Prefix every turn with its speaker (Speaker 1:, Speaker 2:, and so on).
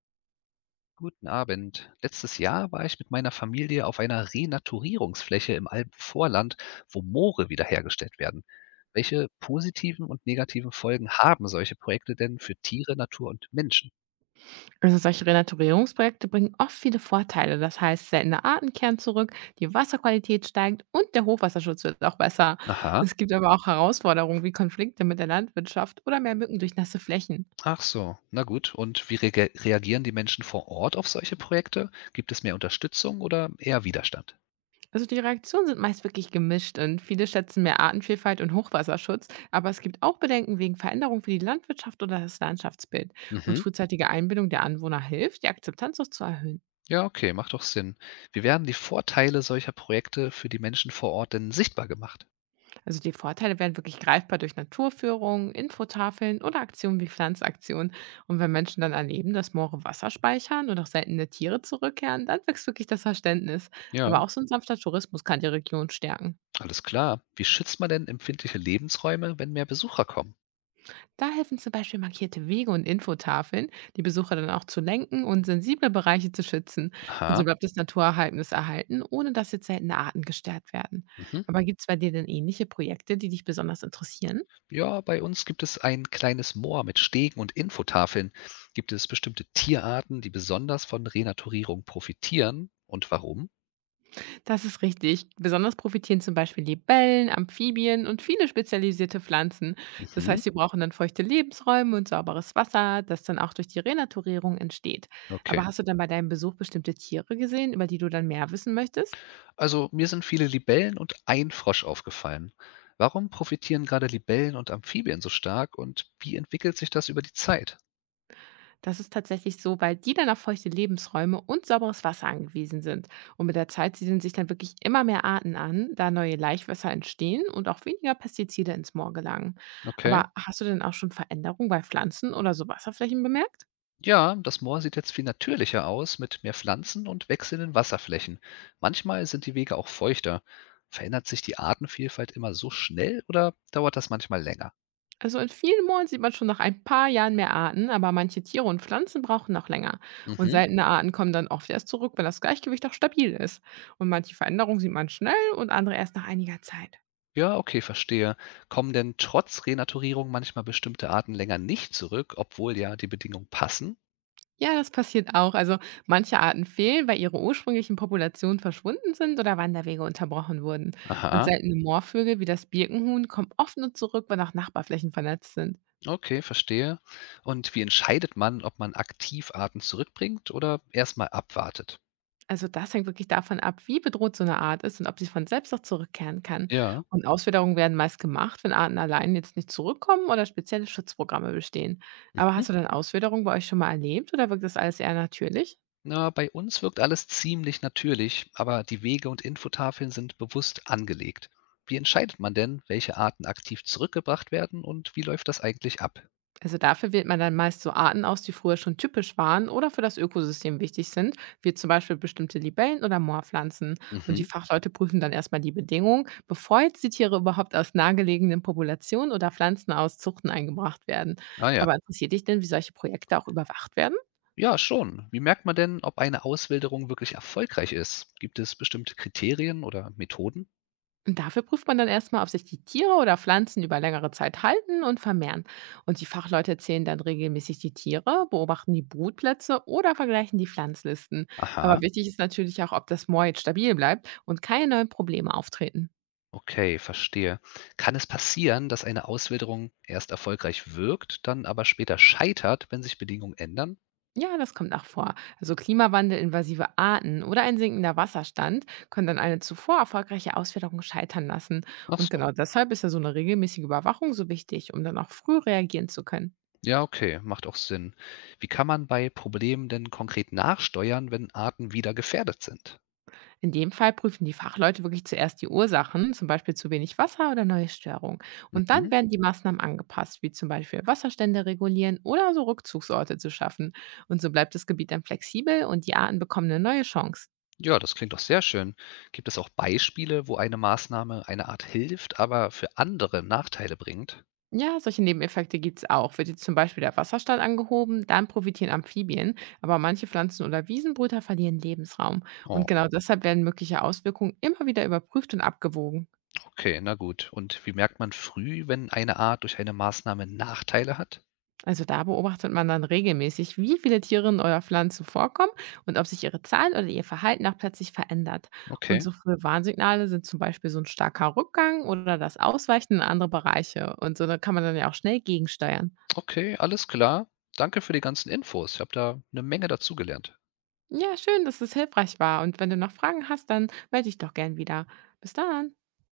Speaker 1: Guten Abend. Letztes Jahr war ich mit meiner Familie auf einer Renaturierungsfläche im Alpenvorland, wo Moore wiederhergestellt werden. Welche positiven und negativen Folgen haben solche Projekte denn für Tiere, Natur und Menschen?
Speaker 2: Also solche Renaturierungsprojekte bringen oft viele Vorteile. Das heißt, seltene Arten kehren zurück, die Wasserqualität steigt und der Hochwasserschutz wird auch besser.
Speaker 1: Aha,
Speaker 2: Es gibt aber auch Herausforderungen wie Konflikte mit der Landwirtschaft oder mehr Mücken durch nasse Flächen.
Speaker 1: ach so, na gut. Und wie reagieren die Menschen vor Ort auf solche Projekte? Gibt es mehr Unterstützung oder eher Widerstand?
Speaker 2: Also die Reaktionen sind meist wirklich gemischt und viele schätzen mehr Artenvielfalt und Hochwasserschutz, aber es gibt auch Bedenken wegen Veränderungen für die Landwirtschaft oder das Landschaftsbild. Und
Speaker 1: Mhm.
Speaker 2: frühzeitige Einbindung der Anwohner hilft, die Akzeptanz auch zu erhöhen.
Speaker 1: Ja, okay, macht doch Sinn. Wie werden die Vorteile solcher Projekte für die Menschen vor Ort denn sichtbar gemacht?
Speaker 2: Also die Vorteile werden wirklich greifbar durch Naturführungen, Infotafeln oder Aktionen wie Pflanzaktionen. Und wenn Menschen dann erleben, dass Moore Wasser speichern und auch seltene Tiere zurückkehren, dann wächst wirklich das Verständnis.
Speaker 1: Ja.
Speaker 2: Aber auch so ein sanfter Tourismus kann die Region stärken.
Speaker 1: Alles klar. Wie schützt man denn empfindliche Lebensräume, wenn mehr Besucher kommen?
Speaker 2: Da helfen zum Beispiel markierte Wege und Infotafeln, die Besucher dann auch zu lenken und sensible Bereiche zu schützen. Und so
Speaker 1: Aha.
Speaker 2: bleibt das Naturerhaltnis erhalten, ohne dass jetzt seltene Arten gestört werden.
Speaker 1: Mhm.
Speaker 2: Aber gibt es bei dir denn ähnliche Projekte, die dich besonders interessieren?
Speaker 1: Ja, bei uns gibt es ein kleines Moor mit Stegen und Infotafeln. Gibt es bestimmte Tierarten, die besonders von Renaturierung profitieren und warum?
Speaker 2: Das ist richtig. Besonders profitieren zum Beispiel Libellen, Amphibien und viele spezialisierte Pflanzen. Das
Speaker 1: Mhm.
Speaker 2: heißt, sie brauchen dann feuchte Lebensräume und sauberes Wasser, das dann auch durch die Renaturierung entsteht.
Speaker 1: Okay.
Speaker 2: Aber hast du dann bei deinem Besuch bestimmte Tiere gesehen, über die du dann mehr wissen möchtest?
Speaker 1: Also mir sind viele Libellen und ein Frosch aufgefallen. Warum profitieren gerade Libellen und Amphibien so stark und wie entwickelt sich das über die Zeit?
Speaker 2: Das ist tatsächlich so, weil die dann auf feuchte Lebensräume und sauberes Wasser angewiesen sind. Und mit der Zeit siedeln sich dann wirklich immer mehr Arten an, da neue Laichwässer entstehen und auch weniger Pestizide ins Moor gelangen.
Speaker 1: Okay.
Speaker 2: Aber hast du denn auch schon Veränderungen bei Pflanzen oder so Wasserflächen bemerkt?
Speaker 1: Ja, das Moor sieht jetzt viel natürlicher aus, mit mehr Pflanzen und wechselnden Wasserflächen. Manchmal sind die Wege auch feuchter. Verändert sich die Artenvielfalt immer so schnell oder dauert das manchmal länger?
Speaker 2: Also in vielen Mooren sieht man schon nach ein paar Jahren mehr Arten, aber manche Tiere und Pflanzen brauchen noch länger. Und
Speaker 1: Mhm.
Speaker 2: seltene Arten kommen dann oft erst zurück, wenn das Gleichgewicht auch stabil ist. Und manche Veränderungen sieht man schnell und andere erst nach einiger Zeit.
Speaker 1: Ja, okay, verstehe. Kommen denn trotz Renaturierung manchmal bestimmte Arten länger nicht zurück, obwohl ja die Bedingungen passen?
Speaker 2: Ja, das passiert auch. Also manche Arten fehlen, weil ihre ursprünglichen Populationen verschwunden sind oder Wanderwege unterbrochen wurden. Und
Speaker 1: Aha,
Speaker 2: seltene Moorvögel wie das Birkenhuhn kommen oft nur zurück, wenn auch Nachbarflächen vernetzt sind.
Speaker 1: okay, verstehe. Und wie entscheidet man, ob man aktiv Arten zurückbringt oder erstmal abwartet?
Speaker 2: Also das hängt wirklich davon ab, wie bedroht so eine Art ist und ob sie von selbst auch zurückkehren kann.
Speaker 1: Ja.
Speaker 2: Und Auswilderungen werden meist gemacht, wenn Arten allein jetzt nicht zurückkommen oder spezielle Schutzprogramme bestehen. Aber hast
Speaker 1: Mhm.
Speaker 2: du denn Auswilderung bei euch schon mal erlebt oder wirkt das alles eher natürlich?
Speaker 1: Na, bei uns wirkt alles ziemlich natürlich, aber die Wege und Infotafeln sind bewusst angelegt. Wie entscheidet man denn, welche Arten aktiv zurückgebracht werden und wie läuft das eigentlich ab?
Speaker 2: Also dafür wählt man dann meist so Arten aus, die früher schon typisch waren oder für das Ökosystem wichtig sind, wie zum Beispiel bestimmte Libellen oder Moorpflanzen. Und die
Speaker 1: Mhm.
Speaker 2: Fachleute prüfen dann erstmal die Bedingungen, bevor jetzt die Tiere überhaupt aus nahegelegenen Populationen oder Pflanzen aus Zuchten eingebracht werden.
Speaker 1: Ah ja.
Speaker 2: Aber interessiert dich denn, wie solche Projekte auch überwacht werden?
Speaker 1: Ja, schon. Wie merkt man denn, ob eine Auswilderung wirklich erfolgreich ist? Gibt es bestimmte Kriterien oder Methoden?
Speaker 2: Und dafür prüft man dann erstmal, ob sich die Tiere oder Pflanzen über längere Zeit halten und vermehren. Und die Fachleute zählen dann regelmäßig die Tiere, beobachten die Brutplätze oder vergleichen die Pflanzlisten. Aber
Speaker 1: Aha,
Speaker 2: wichtig ist natürlich auch, ob das Moor jetzt stabil bleibt und keine neuen Probleme auftreten.
Speaker 1: okay, verstehe. Kann es passieren, dass eine Auswilderung erst erfolgreich wirkt, dann aber später scheitert, wenn sich Bedingungen ändern?
Speaker 2: Ja, das kommt auch vor. Also Klimawandel, invasive Arten oder ein sinkender Wasserstand können dann eine zuvor erfolgreiche Auswilderung scheitern lassen.
Speaker 1: Ach
Speaker 2: Und
Speaker 1: so.
Speaker 2: genau deshalb ist ja so eine regelmäßige Überwachung so wichtig, um dann auch früh reagieren zu können.
Speaker 1: Ja, okay, macht auch Sinn. Wie kann man bei Problemen denn konkret nachsteuern, wenn Arten wieder gefährdet sind?
Speaker 2: In dem Fall prüfen die Fachleute wirklich zuerst die Ursachen, zum Beispiel zu wenig Wasser oder neue Störungen. Und dann
Speaker 1: Mhm.
Speaker 2: werden die Maßnahmen angepasst, wie zum Beispiel Wasserstände regulieren oder so Rückzugsorte zu schaffen. Und so bleibt das Gebiet dann flexibel und die Arten bekommen eine neue Chance.
Speaker 1: Ja, das klingt doch sehr schön. Gibt es auch Beispiele, wo eine Maßnahme eine Art hilft, aber für andere Nachteile bringt?
Speaker 2: Ja, solche Nebeneffekte gibt es auch. Wird jetzt zum Beispiel der Wasserstand angehoben, dann profitieren Amphibien, aber manche Pflanzen- oder Wiesenbrüter verlieren Lebensraum. Und
Speaker 1: Oh,
Speaker 2: genau deshalb werden mögliche Auswirkungen immer wieder überprüft und abgewogen.
Speaker 1: okay, na gut. Und wie merkt man früh, wenn eine Art durch eine Maßnahme Nachteile hat?
Speaker 2: Also da beobachtet man dann regelmäßig, wie viele Tiere in eurer Pflanze vorkommen und ob sich ihre Zahl oder ihr Verhalten auch plötzlich verändert. Und
Speaker 1: Okay,
Speaker 2: so frühe Warnsignale sind zum Beispiel so ein starker Rückgang oder das Ausweichen in andere Bereiche. Und so da kann man dann ja auch schnell gegensteuern.
Speaker 1: okay, alles klar. Danke für die ganzen Infos. Ich habe da eine Menge dazugelernt.
Speaker 2: Ja, schön, dass es hilfreich war. Und wenn du noch Fragen hast, dann melde dich doch gern wieder. Bis dann.